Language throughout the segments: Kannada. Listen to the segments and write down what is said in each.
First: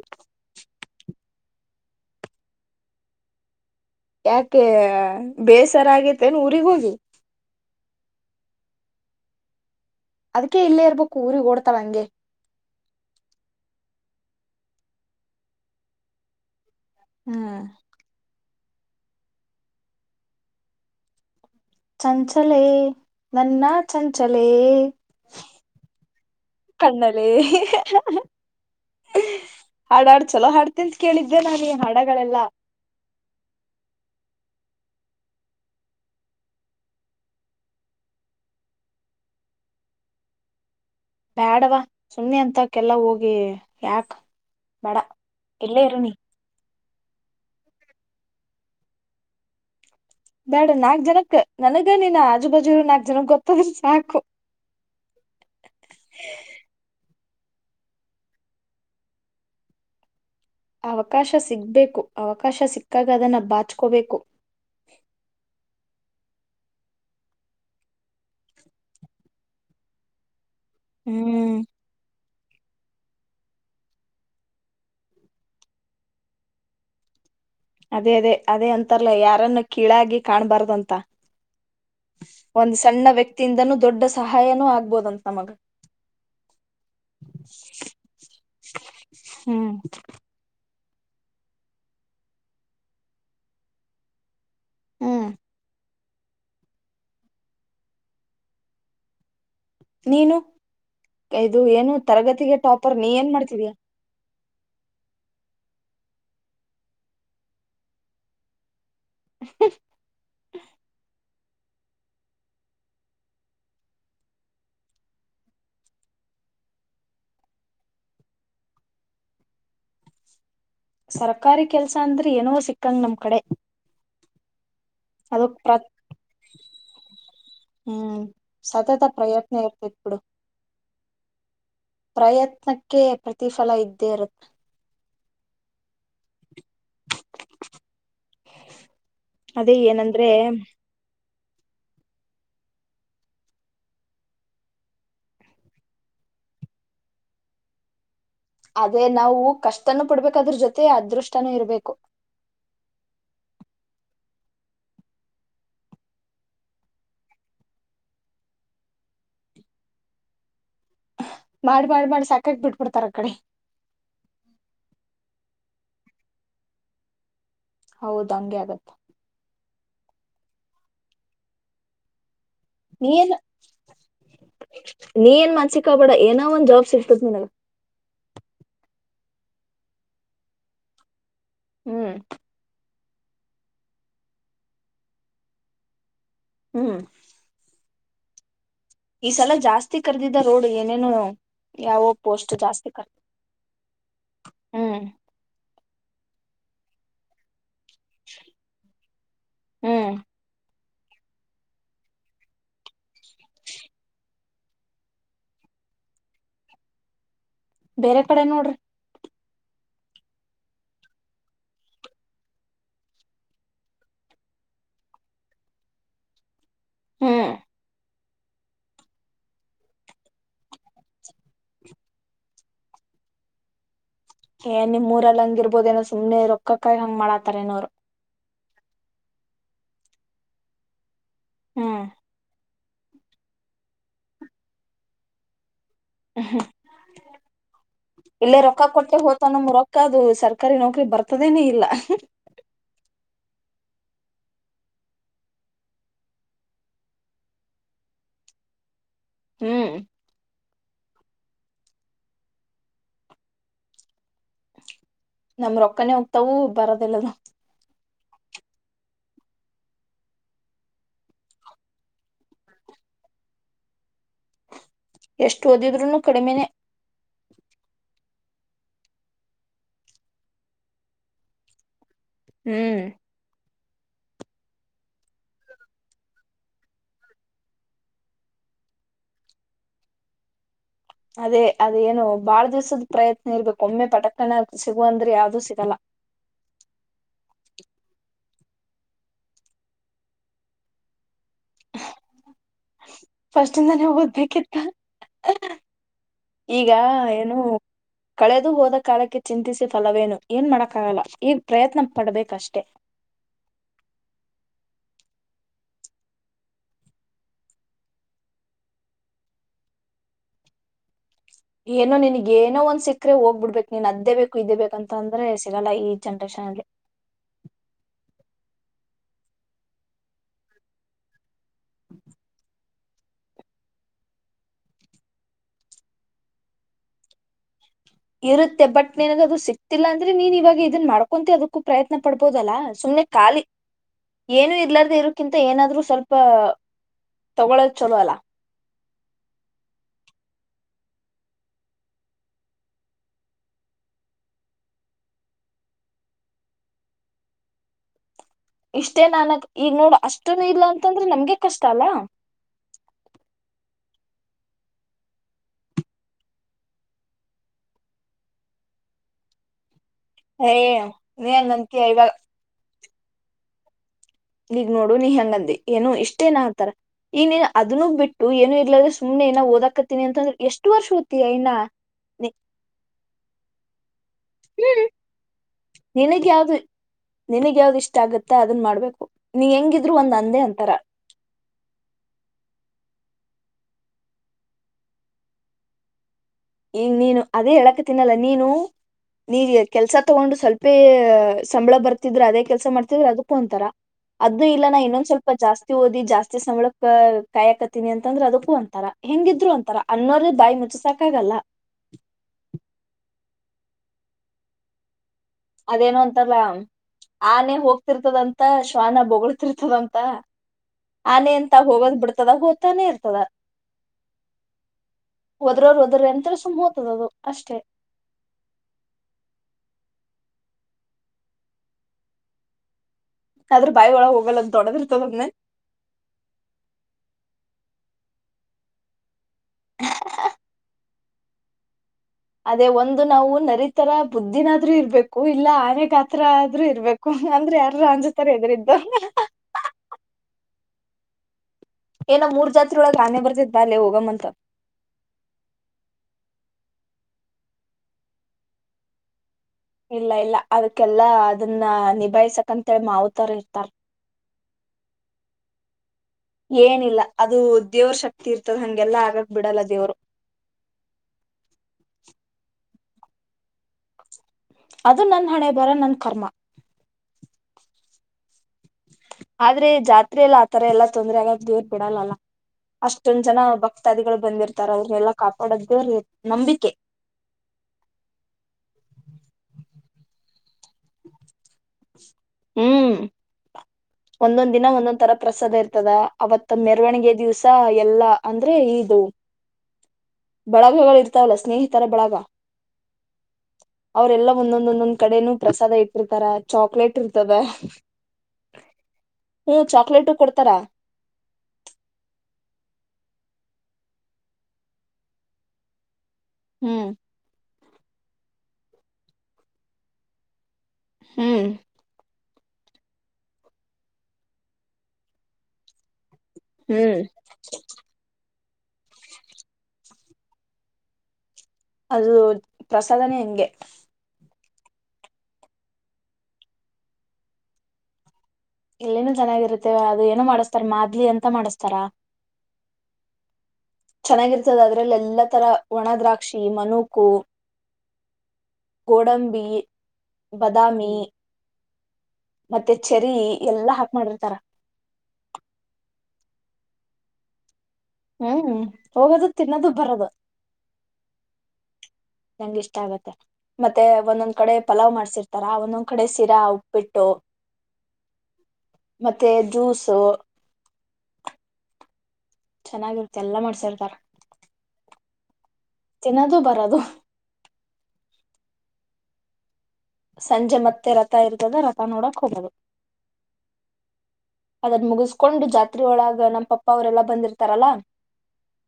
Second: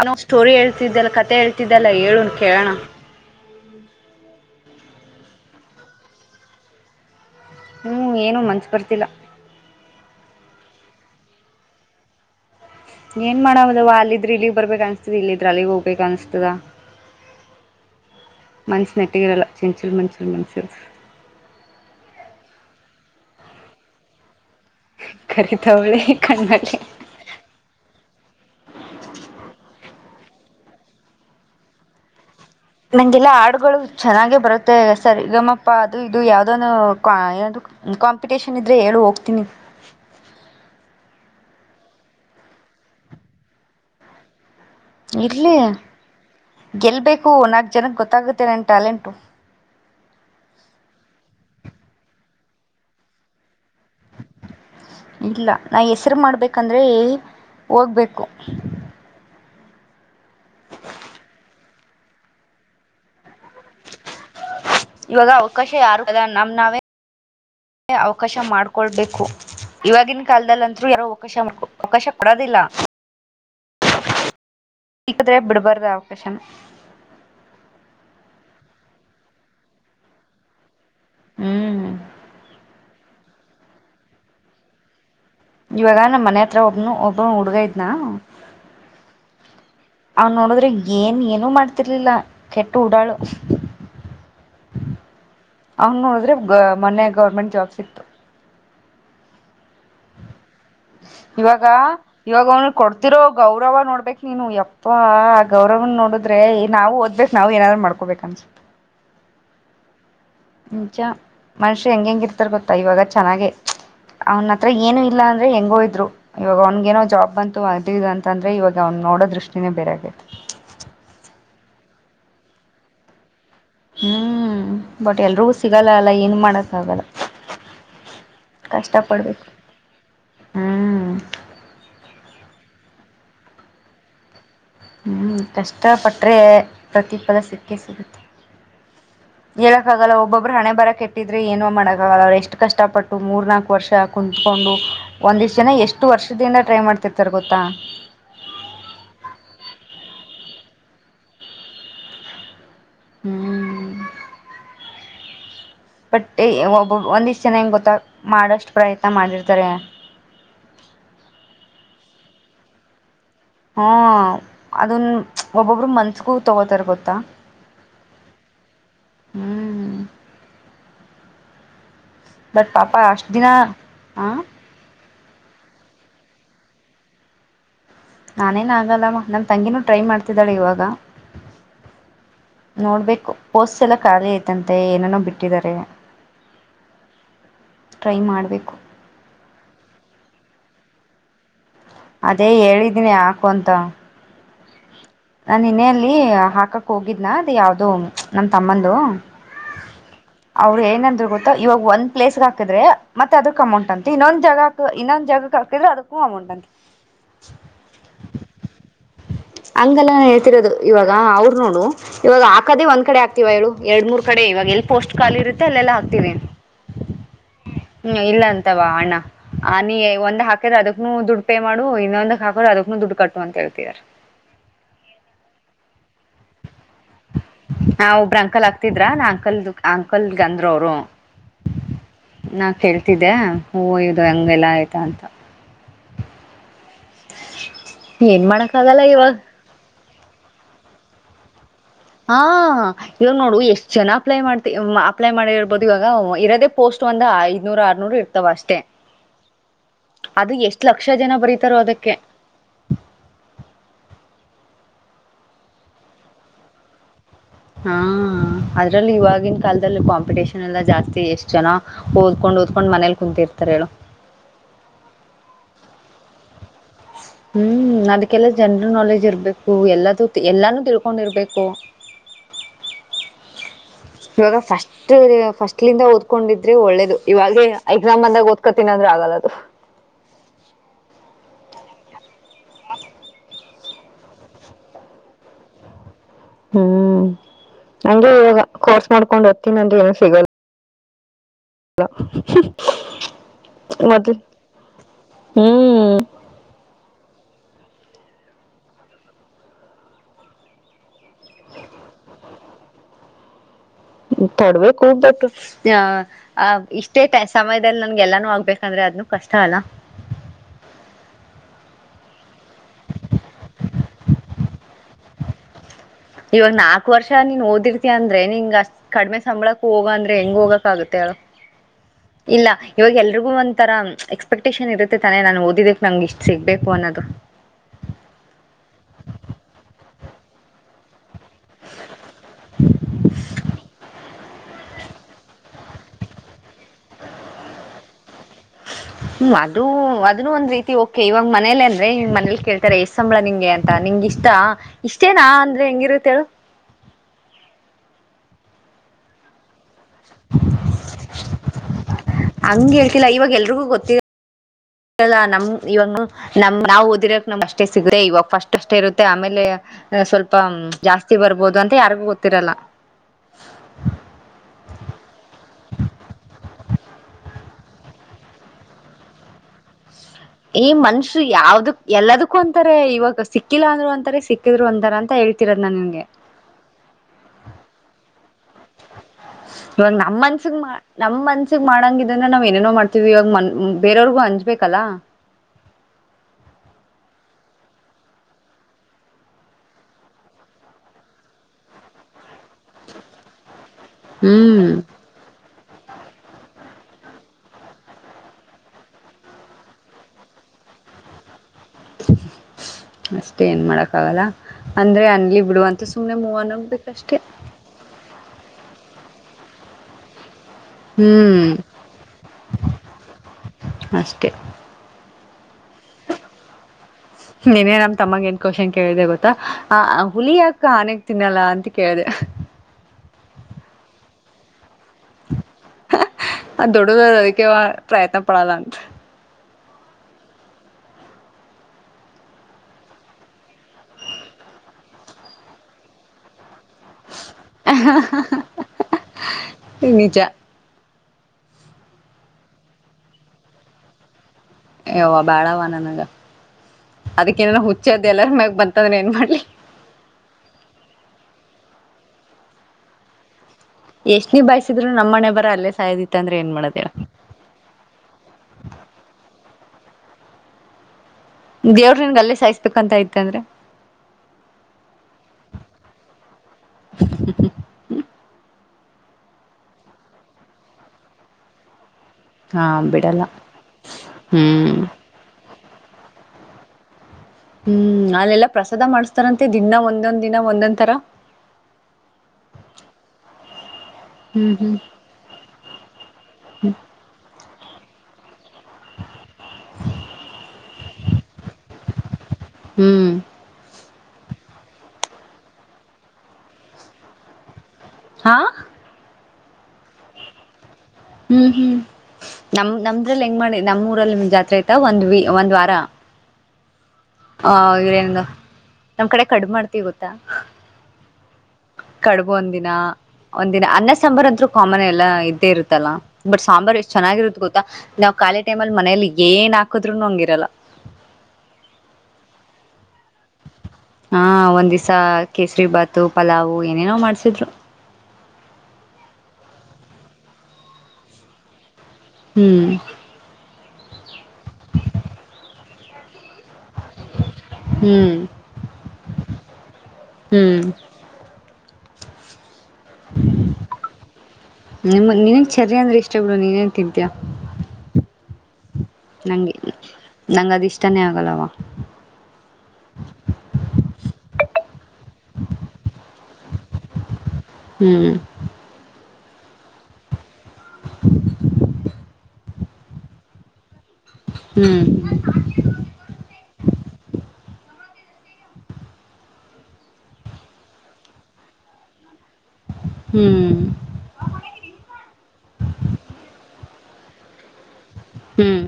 ಅನೋ ಸ್ಟೋರಿ ಹೇಳ್ತಿದ್ದಲ್ಲ ಕತೆ ಹೇಳ್ತಿದ್ದಲ್ಲ ಹೇಳು ಕೇಳೋಣ ಯಾಕೆ ಬೇಸರ ಆಗೇತೆೇನ್ ಊರಿಗ್ ಹೋಗಿ ಹು ಏನು ಮನ್ಸು ಬರ್ತಿಲ್ಲ ಅದಕ ಇಲ್ಲೇ ಇರ್ಬೇಕು ಊರಿಗೇ ಓಡ್ತಳ ಹಂಗೆ ಏನ್ ಮಾಡದವ್ವ ಅಲ್ಲಿದ್ರೆ ಇಲ್ಲಿಗ ಬರ್ಬೇಕ ಅನ್ಸ್ತದ ಇಲ್ಲಿದ್ರೆ ಅಲ್ಲಿ ಹೋಗ್ಬೇಕ ಅನ್ಸ್ತದ ಹ್ಮ್ ಮನಸ್ಸು ನಟ್ಟಿಗಿರಲ್ಲ ಚಂಚಲ ಮಂಚಲ್ ಮನಸ್ಸು ಚಂಚಲೆ ನನ್ನ ಚಂಚಲೆ ಕರಿತಾವಳೆ ಕಣ್ಣಲ್ಲಿ ಕಣ್ಣಲ್ಲಿ ಹಾಡಾಡ್ತ ಚಲೋ ಹಾಡ್ತಿ ಅಂತ ಕೇಳಿದ್ದೆ ನಾನ್ ಈ ಹಾಡಗಳೆಲ್ಲಾ ನಂಗೆಲ್ಲ ಹಾಡುಗಳು ಚೆನ್ನಾಗೆ ಬರುತ್ತೆ ಸ ರಿ ಗ ಮಾ ಪಾ ಅದು ಇದು ಯಾವ್ದಂದು ಏನದು ಕಾಂಪಿಟೇಷನ್ ಇದ್ರೆ ಹೇಳು ಹೋಗ್ತೀನಿ ಬ್ಯಾಡವಾ ಸುಮ್ನೆ ಅಂತಕ್ಕೆಲ್ಲ ಹೋಗಿ ಯಾಕ್ ಬೇಡ ಎಲ್ಲೇಇರುನಿ ಗೆಲ್ಲಬೇಕು ನಾಲ್ಕು ಜನಕ್ಕೆ ಗೊತ್ತಾಗುತ್ತೆ ನನ್ನ ಟ್ಯಾಲೆಂಟು ಬೇಡ ನಾಕ್ ಜನಕ್ ನನಗೆ ನೀನ್ ಆಜು ಬಾಜೂರು ನಾಕ್ ಜನಕ್ ಗೊತ್ತಾ ಇಲ್ಲ ನಾ ಹೆಸರು ಮಾಡ್ಬೇಕಂದ್ರೆ ಹೋಗ್ಬೇಕು ಅವಕಾಶ ಸಿಗ್ಬೇಕು ಅವಕಾಶ ಸಿಕ್ಕಾಗ ಅದನ್ನ ಬಾಚ್ಕೋಬೇಕು ಇವಾಗ ಅವಕಾಶ ಯಾರು ನಮ್ ನಾವೇ ಅವಕಾಶ ಮಾಡ್ಕೊಳ್ಬೇಕು ಇವಾಗಿನ ಕಾಲದಲ್ಲಿಂತ ಯಾರೋ ಅವಕಾಶ ಹ್ಮ್ ಅವಕಾಶ ಕೊಡೋದಿಲ್ಲ ಸಿಕ್ಕಿದ್ರೆ ಬಿಡ್ಬಾರ್ದ ಅವಕಾಶನ ಅದೇ ಅದೇ ಅದೇ ಅಂತಾರಲ್ಲ ಯಾರನ್ನ ಕೀಳಾಗಿ ಕಾಣ್ಬಾರ್ದ ಅಂತ ಹ್ಮ್ ಒಂದ್ ಸಣ್ಣ ವ್ಯಕ್ತಿಯಿಂದನೂ ದೊಡ್ಡ ಸಹಾಯನೂ ಆಗ್ಬೋದಂತ ನಮಗ ಇವಾಗ ನಮ್ಮ್ ಮನೆ ಹತ್ರ ಒಬ್ನ ಒಬ್ಬ ಹುಡುಗ ಇದ್ನ ಹ್ಮ್ ಅವನ್ ನೋಡದ್ರೆ ಏನ್ ಏನೂ ಮಾಡ್ತಿರ್ಲಿಲ್ಲ ಕೆಟ್ಟು ಉಡಾಳು ಹ್ಮ್ ಅವಂಗ ನೋಡಿದ್ರೆ ಮೊನ್ನೆ ಗೌರ್ಮೆಂಟ್ ಜಾಬ್ ಸಿಕ್ತು ನೀನು ಇದು ಇವಾಗ ಏನು ಇವಾಗ ತರಗತಿಗೆ ಅವನು ಟಾಪರ್ ನೀ ಕೊಡ್ತಿರೋ ಏನ್ ಮಾಡ್ತಿದೀಯ ಗೌರವ ನೋಡ್ಬೇಕ ನೀನು ಯಪ್ಪ ಆ ಗೌರವನ ನೋಡಿದ್ರೆ ನಾವು ಓದ್ಬೇಕು ನಾವು ಏನಾದ್ರು ಮಾಡ್ಕೋಬೇಕ ಅನ್ಸ [inaudible] ನಿಜ ಮನುಷ್ಯ ಹೆಂಗ ಹೆಂಗ ಇರ್ತಾರ ಗೊತ್ತಾ ಇವಾಗ ಚೆನ್ನಾಗೆ ಅವನ ಹತ್ರ ಏನು ಇಲ್ಲ ಅಂದ್ರೆ ಹೆಂಗೋಯಿದ್ರು ಇವಾಗ ಅವನ್ಗ ಏನೋ ಜಾಬ್ ಬಂತು ಅದು ಇದು ಅಂತ ಅಂದ್ರೆ ಇವಾಗ ಅವ್ನು ನೋಡೋ ದೃಷ್ಟಿನೇ ಬೇರೆ ಆಗೈತಿ ಸರ್ಕಾರಿ ಕೆಲ್ಸ ಅಂದ್ರೆ ಏನೋ ಸಿಕ್ಕಂಗ ನಮ್ ಕಡೆ ಹು ಬಟ್ ಎಲ್ರಿಗೂ ಅದಕ್ ಪ್ರ ಸಿಗಲ್ಲ ಅಲ್ಲ ಏನು ಮಾಡೋಕ್ಕಾಗಲ್ಲ ಹ್ಮ್ ಸತತ ಪ್ರಯತ್ನ ಇರಬೇಕು ಬಿಡು ಹ್ಮ್ ಪ್ರಯತ್ನಕ್ಕೆ ಪ್ರತಿಫಲ ಇದ್ದೇ ಇರುತ್ತೆ ಹ್ಮ್ ಕಷ್ಟಪಟ್ರೆ ಪ್ರತಿಫಲ ಸಿಕ್ಕೆ ಸಿಗುತ್ತೆ ಅದೇ ಹೇಳಕ್ಕಾಗಲ್ಲ ಏನಂದ್ರೆ ಒಬ್ಬೊಬ್ಬರು ಹಣೆಬಾರ ಕೆಟ್ಟಿದ್ರೆ ಏನೋ ಮಾಡಲ್ಲ ಅವರು ಎಷ್ಟು ಕಷ್ಟಪಟ್ಟು ಮೂರ್ ನಾಲ್ಕು ವರ್ಷ ಕುತ್ಕೊಂಡು ಒಂದದಿಷ್ಟು ಜನ ಎಷ್ಟು ವರ್ಷ ಎಸ್ಟು ದಿನದಿಂದ ಟ್ರೈ ಮಾಡ್ತಿರ್ತಾರೆ ಗೊತ್ತಾ ಅದೇ ನಾವು ಕಷ್ಟನುೂ ಪಡ್ಬೇಕದ್ರ ಜೊತೆ ಅದೃಷ್ಟನೂ ಇರ್ಬೇಕು ಹೂ ಬಟ್ ಒಬ್ಬೊ ಒಂದ್ ಇಷ್ಟು ಜನ ಹೆಂಗ ಗೊತ್ತ ಮಾಡಷ್ಟು ಪ್ರಯತ್ನ ಮಾಡಿರ್ತಾರೆ ಹೂ ಮಾಡಿ ಸಾಕಕ್ ಬಿಟ್ಬಡ್ತಾರ ಅ ಕಡೆ ಹಾಅದುನ ಒಬ್ಬೊಬ್ಬರು ಮನ್ಸಗೂ ತಗೋತಾರ ಗೊತ್ತಾ ಹೌದು ಹಂಗೆ ಆಗೋದು ಹ್ಮ್ ಬಟ್ ಪಾಪ ನೀ ಅಷ್ಟ್ ದಿನ ಹ ನೀ ಮಾನ್ಸ್ ಕಬೇಡ ಏನೋ ಒಂದ ಜಾಬ್ ಸಿಗ್ತದ ನಿಿನಾಗ ನಾನೇನು ಆಗಲ್ಲಮ್ಮ ನಮ್ಮ ತಂಗಿನೂ ಟ್ರೈ ಮಾಡ್ತಿದ್ದಾಳೆ ಇವಾಗ ಹೂ ನೋಡ್ಬೇಕು ಪೋಸ್ ಎಲ್ಲ ಖಾಲಿ ಐತಂತೆ ಏನನೋ ಬಿಟ್ಟಿದಿದ್ದಾರೆ ಹೂ ಟ್ರೈ ಮಾಡ್ಬೇಕು ಈ ಸಲ ಜಾಸ್ತಿ ಕರ್ದಿದ್ದ ರೋಡ್ ಏನೇನು ಯಾವ ಅದೇ ಪೋಸ್ಟ್ ಜಾಸ್ತಿ ಕರ್ ಹೇಳಿದ್ದೀನಿ ಯಾಕು ಅಂತ ಹ್ಮ್ ನಾ ನಿನ ಅೆಯಲ್ಲಿ ಹಾಕಕ್ ಹೋಗಿದ್ನ ಅದು ಯಾವ್ದೋ ನಮ್ ತಮ್ಮಂದು ಹ್ಮ್ ಅವರು ಏನ್ ಏಂದ್ೆ ಗೊತ್ತ ಇವಾಗ ಒಂದ ಪ್ಲೇಸ್ಗೆ ಹಾಕ್ರೆ ಮತ್ತೆ ಅದಕ್ ಅಮೌಂಟ್ ಅಂತ ಇನ್ನೊಂದ ಜಾಗ ಇನ್ನೊಂದ ಜಾಗಕ್ ಹಾಕಿದ್ರೆ ಅದ್ಕು ಅಮೌಂಟ್ ಹಾಕ್ಬೇಕ್ ಅಂತೆ ಬೇರೆ ಕಡೆ ನೋಡ್ರಿ ಹಂಗಲ್ಲ ನಾ ಹೇಳ್ತಿರೋದು ಇವಾಗ ಅವ್ರ ನೋಡು ಇವಾಗ ಹಾಕದೆೇ ಒಂದ್ ಕಡೆ ಆಗ್ತಿವ ಎು ಎರಡ್ ಮೂರ್ ಕಡೆ ಇವಾಗ ಎಲ್ಲಿ ಪೋಸ್ಟ್ ಖಾಲಿ ಇರುತ್ತೆ ಅಲ್ಲೆಲ್ಲಾ ಹಾಕ್ತೀವಿ ಹ್ಮ್ ಹೂ ಇಲ್ಲ ಅಂತವಾ ಅಣ್ಣ ನೀ ಒಂದ ಹಾಕ್ರ ಅದಕ್ನು ದುಡ್ಡು ಪೇ ಮಾಡು ಇನ್ನೊಂದ ಹಕ್ರ ಅದಕ್ನು ಡ್ಡು ದುಡ್ಡು ಕಟ್ಟು ಅಂತ ಹೇಳ್ತಿದಿದ್ದಾರೆ ಏ ನಿಮ್ೂಊರಲ್ಲಿ ಹಂಗಿರ್ಬೋದ ನೋ ಸುಮ್ನೆ ರೊಕ್ಕಕ್ಕಾಗಿಿ ಹಂಗ ಮಾಡಾತಾರ ಏನೋ್ರು ಆ ಒಬ್ರು ಅಂಕಲ್ ಆಗ್ತಿದ್ರ ನಾ ಅಂಕಲ್ ಅಂಕಲ್ ಅಂದ್ರ ಅವ್ರು ಹೂ ನಾ ಕೇಳ್ತಿದ್ದೆ ಹೂ ಇದು ಹೆಂಗೆಲ್ಲ ಆಯ್ತಾ ಅಂತ ಹೂ ಏನ್ ಇಲ್ಲೇ ಮಾಡಕ್ ರೊಕ್ಕ ಆಗಲ್ಲ ಕೊಟ್ಟ ಇವಾಗ ಹೋತಾನ ರೊಕ್ಕ ಅ ಅದು ಸರ್ಕಾರಿ ನೌಕರಿ ಬರ್ತದೇನೇ ಇಲ್ಲ ಹಾ ಇವಾಗ ನೋಡು ಎಷ್ಟು ಚೆನ ಅಪ್ಲೈ ಮಾಡ್ತಿ ಅಪ್ಲೈ ಮಾಡಿರ್ಬೋದು ಇವಾಗ ಇರೋದೇ ಪೋಸ್ಟ್ ಒಂದ ಐದನೂರ್ ಆರ್ನೂರ್ ಇರ್ತವ ಅಷ್ಟೇ ಹ್ಮ್ ಅದು ಎಷ್ಟ ಲಕ್ಕ ಲಕ್ಷ ಜನ ಬರೀತಾರೋ ಅದಕ್ಕೆ ನಮ್ ರೊಕ್ಕನೆ ಹೋಗ್ತವು ಬರದಿಲ್ಲ ನ ಹಾ ಅದ್ರಲ್ಲಿ ಇವಾಗಿನ ಕಾಲದಲ್ಲಿ ಕಾಂಪಿಟೇಷನ್ ಎಲ್ಲಾ ಜಾಸ್ತಿ ಎಷ್ಟು ಜನ ಓದ್ಕೊಂಡ್ ಓದ್ಕೊಂಡ್ ಮನೇಲಿ ಕುಂತಿರ್ತಾರೆ ಹೇಳು ಎಷ್ಟು ಓದಿದ್ರುನು ಕಡಿಮೆನೆ ಹ್ಮ್ ಅದಕ್ಕೆಲ್ಲ ಜನ್ರಲ್ ಕ್ನೌಲೆಜ್ ಇರಬೇಕು ಎಲ್ಲದು ಎಲ್ಲಾನೂ ತಿಳ್ಕೊಂಡಿರ್ಬೇಕು ಹೂ ಹೂ ಇವಾಗ ಫಸ್ಟ್ ಫಸ್ಟ್ ಲಿಂದ ಓದ್ಕೊಂಡಿದ್ರೆ ಒಳ್ಳೇದು ಇವಾಗ ಎಕ್ಸಾಮ್ ಬಂದಾಗ ಓದ್ಕೋತೀನ ಅಂದ್ರೆ ಆಗ ಏನಾದ್ರು ಅದೇ ಅದೇನು ಬಾಳ ದಿವ್ಸದ ಪ್ರಯತ್ನ ಇರ್ಬೇಕು ಒಮ್ಮೆ ಸುಡ್ಡೆನ್ ಸಿಗು ಅಂದ್ರೆ ಯಾವ್ದೂ ಸಿಗಲ್ಲ ಹೂ ಹಂಗೆ ಇವಾಗ ಕೋರ್ಸ್ ಮಾಡ್ಕೊಂಡ್ ಹೊತೀನಿ ಅಂದ್ರೆ ಏನ ಸಿಗಲ್ ಫಸ್ಟ್ಿಂದ ನೀವು ಮೊದ್ಲು ಓದ್ಬೇಕಿತ್ತ ಹ್ಮ್ ಈಗ ಏ ಕಳೆದು ಹೋದ ಕಾಲಕ್ಕೆ ಚಿಂತಿಸಿ ಫಲವೇನು ಏನ್ ಮಾಡಕ್ಕಾಗಲ್ಲ ಈಗ ಪ್ರಯತ್ನ ಪಡ್ಬೇಕಷ್ಟೇ ತೊಡ್ಬೇಕು ಬಟ್ಟು ಆ ಇಷ್ಟೇ ಸಮಯದಲ್ಲಿ ನನ್ಗೆಲ್ಲಾನು ಆಗ್ಬೇಕಂದ್ರೆ ಾದನು ಕಷ್ಟ ಅಲ್ಲ ಏನೋ ನನ್ಗ್ ಏನೋ ಒಂದ್ ಸಿಕ್ಕ್ರೆ ಹೋಗ್ಬ ಬಿಡ್ಬೇಕು ನೀನ್ ಅದ್ದೇ ಬೇಕು ಇದೇ ಬೇಕ ಅಂತ ಅಂದ್ರೆ ಸಿಗಲ್ಲ ಈ ಜನ್ರೇಷನ್ ಇವಾಗ ಅಲ್ಲಿ ನಾಕ್ು ವರ್ಷ ನೀನ್ ಓದಿರ್ತಯ ಅಂದ್ರೆ ನಿನ್ ಕಡಿಮೆ ಸಂಬಳಕ್ಕ ಹೋಗ ಅಂದ್ರೆ ಹೆಂಗ್ ಹೋಗಕ್ ಆಗುತ್ತೆ ಅವು ಇಲ್ಲ ಇವಾಗ ಎಲ್ರಿಗೂ ಒಂಥರ ಎಕ್ಸ್ಪೆಕ್ಟೇಷನ್ ಇರುತ್ತೆ ತಾನೇ ನಾನು ಓದಿದ ನಮ್ಗೆ ಇಷ್ಟ್ ಸಿಗ್ಬೇಕು ಅನ್ನೋದು ಹ [unintelligible] ಇರುತ್ತೆ ಬಟ್ ನನ್ಗ ಅದು ಸಿಕ್ತಿಲ್ಲ ಅಂದ್ರೆ ನೀನ್ ಇವಾಗ ಇದನ್ ಮಾಡ್ಕ ಕುಂತೆ ಅದಕ್ಕೂ ಪ್ರಯತ್ನ ಪಡ್ಬೋದಲ್ಲಾ ಸುಮಮ್ಮನೆ ಖಾಲಿ ಏನು ಇರ್ಲಾರ್ದ ಇರಕ್ಕಿಂತ ಏನಾದ್ರರು ಸ್ವಲ್ಪ ತಗೊಳೋದ ಚಲೋ ಅಲ್ಲ ಹ್ಮ್ ಅದು ಅದನ್ನು ಒಂದ ರೀತಿಓಕೆವ್ ಮನೇಲಿೇ ಅನ್್ರೀ ಮನೇಲಿ ಕೇಳ್ತಾರೆ ಎಸ್ ಸಂಬಳ ನಿಂಗೆ ಅಂತ ನೀ ಹೆಂಗ ಇಷ್ಟ ಇಷ್ಟೇನಾ ಅಂದ್ರೆ ಹೆಂಗಿರುತ್ತ ಹೇಳೇಳು ಇಷ್ಟೇ ನಾನಕ್ ಈಗ ನೋಡು ಅಷ್ಟನು ಇಲ್ಲ ಅಂತಂದ್ರೆ ನಮ್ಗೆ ಕಷ್ಟ ಅಲ್ಲಾ ಹಂಗ ಹೇಳ್ತಿಲ್ಲ ಇವಾಗ ಎಲ್ರಿಗೂ ಗೊತ್ತ ಲ್ಲ ನಮ್ ಇವಾಗ ನಮ್ ನಾ್ ಓದಿರಕ್ ನಮ್ ಅಷ್ಟೇ ಸಿಗದೆೆ ಇವಾಗ ಫಸ್ಟ್ ಅಷ್ಟೇ ಇರುತ್ತೆ ಆಮೇಲೆ ಸ್ವಲ್ಪ ಏ ಜಾಸ್ತಿ ನೀ ಬರ್ಬೋದು ಅಂತ ಹಂಗಂತಿಯ ಇವಾಗ ಯಾರಿಗೂ ಗೊತ್ತಿರಲ್ಲ ಈಗ ನೋಡು ನೀ ಹೆಂಗಂದಿ ಏನು ಇಷ್ಟೇನ ಅಂತಾರ ಈಗ ನೀನ್ ಅದನ್ನು ಬಿಟ್ಟು ಏನು ಇಲ್ಲದ್ರೆ ಸು್ನೆಏನ ಓದಕ ಈ ಮನುಷ್ಯ ಯಾವ್ದಕ್ ಎಲ್ಲದಕ್ಕೂ ಅಂತಾರೆ ಇವಾಗ ಸಿಕ್ಕಿಲ್ಲ ಅಂದ್ರು ಒಂತಾರೆ ಸಿಕ್ ಿದ್ರು ಒಂದರ ಅಂತ ಹೇಳ್ತಿರೋದ್ ನಾ ನಿಮಗೆ ನಿನಗ್ ಯಾವ್ದು ನಿನಗ್ ಯಾವ್ದ್ ಇಷ್ಟ ಆಗತ್ತ ಅದನ್ ಮಾಡ್ಬೇಕು ನೀ ಇವಾಗ ಹೆಂಗಿದ್ರು ಒಂದ್ ನಮ್ ಅಂದೆ ಮನ್ಸಿಗ್ ಅಂತಾರ ನಮ್ ಮನ್ಸಿಗೆ ಮಾಡಂಗಿದಂದ್ರೆ ನಾವ್ ಏನೇನೋ ಮಾಡ್ತವಿ ಇವಾಗ ಮ ಬೇರೆಯವ್ರಗೂ ಹಂಜಬೇಕಲ್ಲ ನೀನು ಅದೇ ಹೇಳಕ ತಿನ್ನಲ್ಲ ನೀನು ನೀವ ಕೆಲ್ಸ ತಗೊಂಡು ಸ್ವಲ್ಪೇ ಸಂಬಳ ಬರ್ತಿದ್ರೆ ಅದೇ ಕೆಲ್ಸ ಮಾಡ್ತಿದ್ರೆ ಅದಕ್ಕ ಒಂತರ ಅದ ಹ್ಮ್ ಇಲ್ಲ ನಾ ಇನ್ನೊಂದ್ ಸ್ವಲ್ಪ ಜಾಸ್ತಿ ಓದಿ ಜಾಸ್ತಿ ಸಂಬಳ ಕಾಯಾಕತ್ತ ಿನಿ ಅಂತಂದ್ರೆ ಅದಕ್ಕೂ ಒಂತರ ಹೆಂಗಿದ್ರು ಒಂತರ ಅನ್ನೋ್ರ ಬಾಯಿ ಮುಚ್ಚು ಸಾಕಾಗಲ್ಲ ಅಷ್ಟೇ ಏನ್ ಮಾಡಕ್ಕ ಆಗಲ್ಲ ಅಂದ್ರೆ ಅ ಅದೇನು ಅಂತಲ್ಲ ಆನೆ ಹೋಗ್ತಿರ್ತದಂತ ಶ್ವಾನ ಬಳ್ತಿರ್ತದಂತ ಆನೆ ಹ್ಮ್ ಎಂತ ಹೋಗೋದ್ ಬಿಡ್ತದ ಹೋಗ್ತಾನೆ ಇರ್ತದ ಅಷ್ಟೆ ಹದ್ರರ್ರುದ್ರ ಎಂತ ಸುಮ್ ಹ್ತದ ಅದು ಅಷ್ಟೇ ನನೇ ನಮ್ ತಮ್ಮಗೆ ಏನ್ ಕ್ವನ್ ಕೇಳಿದೆ ಗೊತ್ತಾ ಹುಲಿಿಯಾಕ ಆನೆಕ್ ತಿನ್ನಲ್ಲ ಅಂತ ಕೇಳ್ದ ಆದದ್ರ ಬಾಯಿ ಒಳ ಹೋಗಲ್ಲ ಅಂತ ದೊಡದರ್ತದ್ನೆ ಅ ದೊಡುದ ಅದಕ್ಕೆ ಪ್ರಯತ್ನ ಪಡಲ್ಲಂತ ಅದೇ ಒಂದು ನಾವು ನರಿತರ ಬುದ್ಧಿನಾದ್ರೂ ಇರ್ಬೇಕು ಇಲ್ಲ ಆನೆಗಾತ್ರ ್ರು ಇರ್ಬೇಕು ಅಂದ್ರೆ ಯಾರ ಅಂಜತಾರ ಹೆದ್ರಿದ್ದು ನಿಜ ಏನೋ ಮೂರ್ ಜಾತ್ೆಯೊಳಗ ಆಾನನೆ ಬರ್ದಿದ್ದಳೆ ಹೋಗ ಮಂತ ವ ಬಾಳಾವನನಗ ಅದಕ್ಕ ಏನ ಹುಚ್ಚದ್ದ ಎಲ್ಲಾರರ ಮ್ಯಾಗ ಬಂತಂದ್ರೆ ಏನ್ ಮಾಡ್ಲಿ ಇಲ್ಲ ಇಲ್ಲ ಅದಕ್ಕೆಲ್ಲಾ ಅದನ್ನ ನಿಭಾಯ್ಸಕ್ಂತೇಳಿ ಮಾವತರ್ ಇರ್ತಾರ ಎಷ್ಟು ನಿ ಬಸಿದ್ರು ನಮ್ಮನೆ ಬರ ಅಲ್ಲೇ ಸಾಯದಿತ್ತು ಏನಿಲ್ಲ ಅದು ದೇವ್ರ ಶಕ್ತಿ ಇರ್ತದ ಹಂಗೆಲ್ಲ ಆಗಕ್ ಬಿಡಲ್ಲ ದೇವ್ರು ಇಕ್ಕಂತ ಇಯ್ತ ಅಂದ್ರೆ ಅದು ನನ್ ಹಣೆ ಬರ ನನ್ ಕರ್ಮ ಆದ್ರೆ ಜಾತ್ರೆ ಎಲ್ಲ ಆತರ ಎಲ್ಲಾ ತೊಂದ್ರ ಆಗ ದೇವರ್ ಬಿಡಲ್ಲಲ್ಲ ಹಾ ಬಿಡಲ್ಲ ಅಷ್ಟೊಂದ ಜನ ಭಕ್ತಾದಿಗಳು ಬಂದಿರ್ತಾರ ಹ್ಮ್ ಅವ್ರನ್ನೆಲ್ಲಾ ಕಾಪಾಡೋದ ನಂಬಿಕೆ ಹ್ಮ್ ಅಲ್ಲೆಲ್ಲಾ ಪ್ರಸಾದ ಮಾಡಸ್ತಾರಂತೆ ದಿನ ಒಂದೊಂದ್ ದಿನ ಒಂದೊಂದ್ ತರ ಹ್ಮ್ ಒಂದೊಂದ್ ಹ್ಮ್ ದಿನ ಹ್ಮ್ ಒಂದೊಂದ್ ತರ ಪ್ರಸಾದ ಇರ್ತದ ಅವತ್ ಮೆರವಣಿಗೆ ದಿವ್ಸ ಎಲ್ಲಾ ಅಂದ್ರೆ ಇದು ಬಳಗಗಳು ಇರ್ತಾವಲ್ಲ ಸ್ನೇಹಿತರ ಬಳಗ ಹ್ಮ್ ಅವ್ರೆಲ್ಲಾ ಒಂದೊಂದೊಂದೊಂದ್ ಕಡೆನೂ ಪ್ರಸಾದ ಇಟ್ಟಿರ್ತಾರೆ ಚಾಕ್ಲೇಟ್ ಇರ್ತದೆ. ಹಾ ಹು ಚಾಕ್ಲೇಟು ಕೊಡ್ತಾರಾ. ಹ್ಮ್ ಹ್ಮ್ ನಮ ನಮ್ರ್ದಲ್ಲಿ ಹೆಂಗ ಮಾಡಿ ನಮ್ಊರಲ್ಲಿ ಜಾತ್ರೆ ಆಯ್ತ ಒಂದ್ ವ ಒಂದ್ ವಾರ. ಹ್ಮ್ ಹ ಇದೇನಿದು ನಮ್ ಕಡೆ ಕಡುಬು ಮಾಡ್ತೀವಿ ಗೊತ್ತಾ. ಹ್ಮ್ ಕಡುಬು ಒಂದು ದಿನ ಒಂದಿನ ಅನ್ನ ಸಾಂಬಾರು ಅಂದ್ರು ಕಾಮನ್ ಎಲ್ಲಾ ಇದ್ದೇ ಇರುತ್ತಲ್ಲ. ಬಟ್ ಸಾಂಬಾರ್ ಎಷ್ಟ್ ಹ್ಮ್ ಚೆನ್ನಾಗಿರುತ್ತೆ ಗೊತ್ತಾ ನಾವ್ ಕಾಲಿ ಟೈಮಲ್ಲಿ ಮನೇಲಿ ಏನ್ ಹಾಕುದ್ರುನು ಹಂಗಿರಲ್ಲ ಅದು ಪ್ರಸಾದನೇ ಹಂಗೆ. ಹಾ ಒಂದ್ ದಿಸ ಕೇಸರಿ ಬಾತು ಪಲಾವು ಏನೇನೋ ಮಾಡ್ಸಿದ್ರು. ಎನು ಚೆನ್ನಾಗಿರುತ್ತೆ ಅದು ಏನೋ ಮಾಡುಸ್ತಾರೆ ಮಾದ್ಲಿ ಅಂತ ಮಾಡಸ್ತಾರ. ಹ್ಮ್ ಚೆನ್ನಾಗಿರ್ತದ ಅದ್ರಲ್ಲು ಎಲ್ಲಾ ತರ ಒಣ ದ್ರಾಕ್ಷಿ ಮನೂಕು ಹ್ಮ್ ಗೋಡಂಬಿ ಹ್ಮ್ ಬಾದಾಮಿ ಮತ್ತೆ ಚೆರಿ ಎಲ್ಲಾ ಹಾಕ್ ಮಾಡಿರ್ತಾರ ನೀವಾ ನೀವು ಚರಿ ಅಂದ್ರೆ ಏ ಅಷ್ಟು ಏನು ತಿಂತ್ಯಾ. ಹಾವೋ ನಂಗೆ ನಂಗೆ ಅದು ಇಷ್ಟಾನೇ ಆಗಲ್ಲವಾ. ನಂಗ್ ಇಷ್ಟ ಆಗತ್ತೆ ಮತ್ತೆ ಒಂದೊಂದ್ ಕಡೆ ಪಲಾವ್ ಮಾಡ್ಸಿರ್ತಾರ ಒಂದೊಂದ್ ಕಡೆ ಚಿರಾ ಉಪ್ಪಿಟ್ಟು ಹ್ಮ್ ಮತ್ತೆ ಜ್ಯೂಸು [unintelligible] ಚೆನ್ನಾಗಿರ್ತಿ ಎಲ್ಲಾ ಮಾಡ್ಸಿರ್ತಾರ. ಹ್ಮ್ ತಿನ್ನದು ಬರದು. ಸಂಜೆ ಮತ್ತೆ ರಥ ಇರ್ತದ ರಥ ನೋಡಕ್ ಹೋಗೋದು. ಹ್ಮ್ ಅದನ್ನ ಮುಗಿಸ್ಕೊಂಡು ಜಾತ್ರೆ ಒಳಗ ನಮ್ಮ ಪಪ್ಪ ಅವರೆಲ್ಲಾ ಬಂದಿರ್ತಾರಲ್ಲಾ. ಹ್ಮ್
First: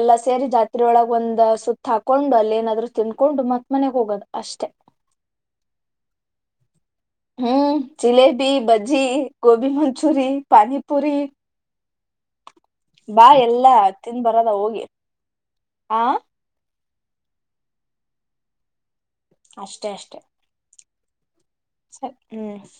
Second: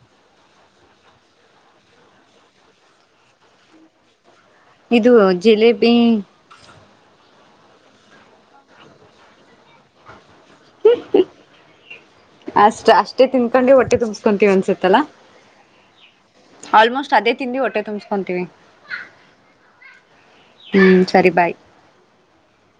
ಎಲ್ಲ ಸೇರಿ ಜಾತ್ರೆ ಒಳಗೆ ಒಂದ್ ಸುತ್ತು ಹಾಕೊಂಡು ಅಲ್ಲೇನಾದ್ರು ತಿನ್ಕೊಂಡು ಮತ್ ಮನೆಗ್ ಹೋಗೋದು ಅಷ್ಟೆ. ಇದು ಜಿಲೇಬಿ. ಹ್ಮ್ ಜಿಲೇಬಿ, ಬಜ್ಜಿ, ಗೋಬಿ ಮಂಚೂರಿ, ಪಾನಿಪುರಿ. ಅಷ್ಟ ಅಷ್ಟೇ ಬಾ ಎಲ್ಲಾ ತಿನ್ಕೊಂಡು ಹೊಟ್ಟೆ ತಿಂದ್ ಬರದ ತುಂಬಸ್ಕೊಂತೀವಿ ಹೋಗಿ ಅನ್ಸತ್ತಲ್ಲ. ಆ ಆಲ್ಮೋಸ್ಟ್ ಅದೇ ತಿಂದಿ ಹೊಟ್ಟೆ ತುಂಬಿಸ್ಕೊತೀವಿ. ಅಷ್ಟೇ ಅಷ್ಟೆ ಹ್ಮ್ ಸರಿ ಬಾಯ್, ಚೆಕ್ ಲೀವ್ಸ್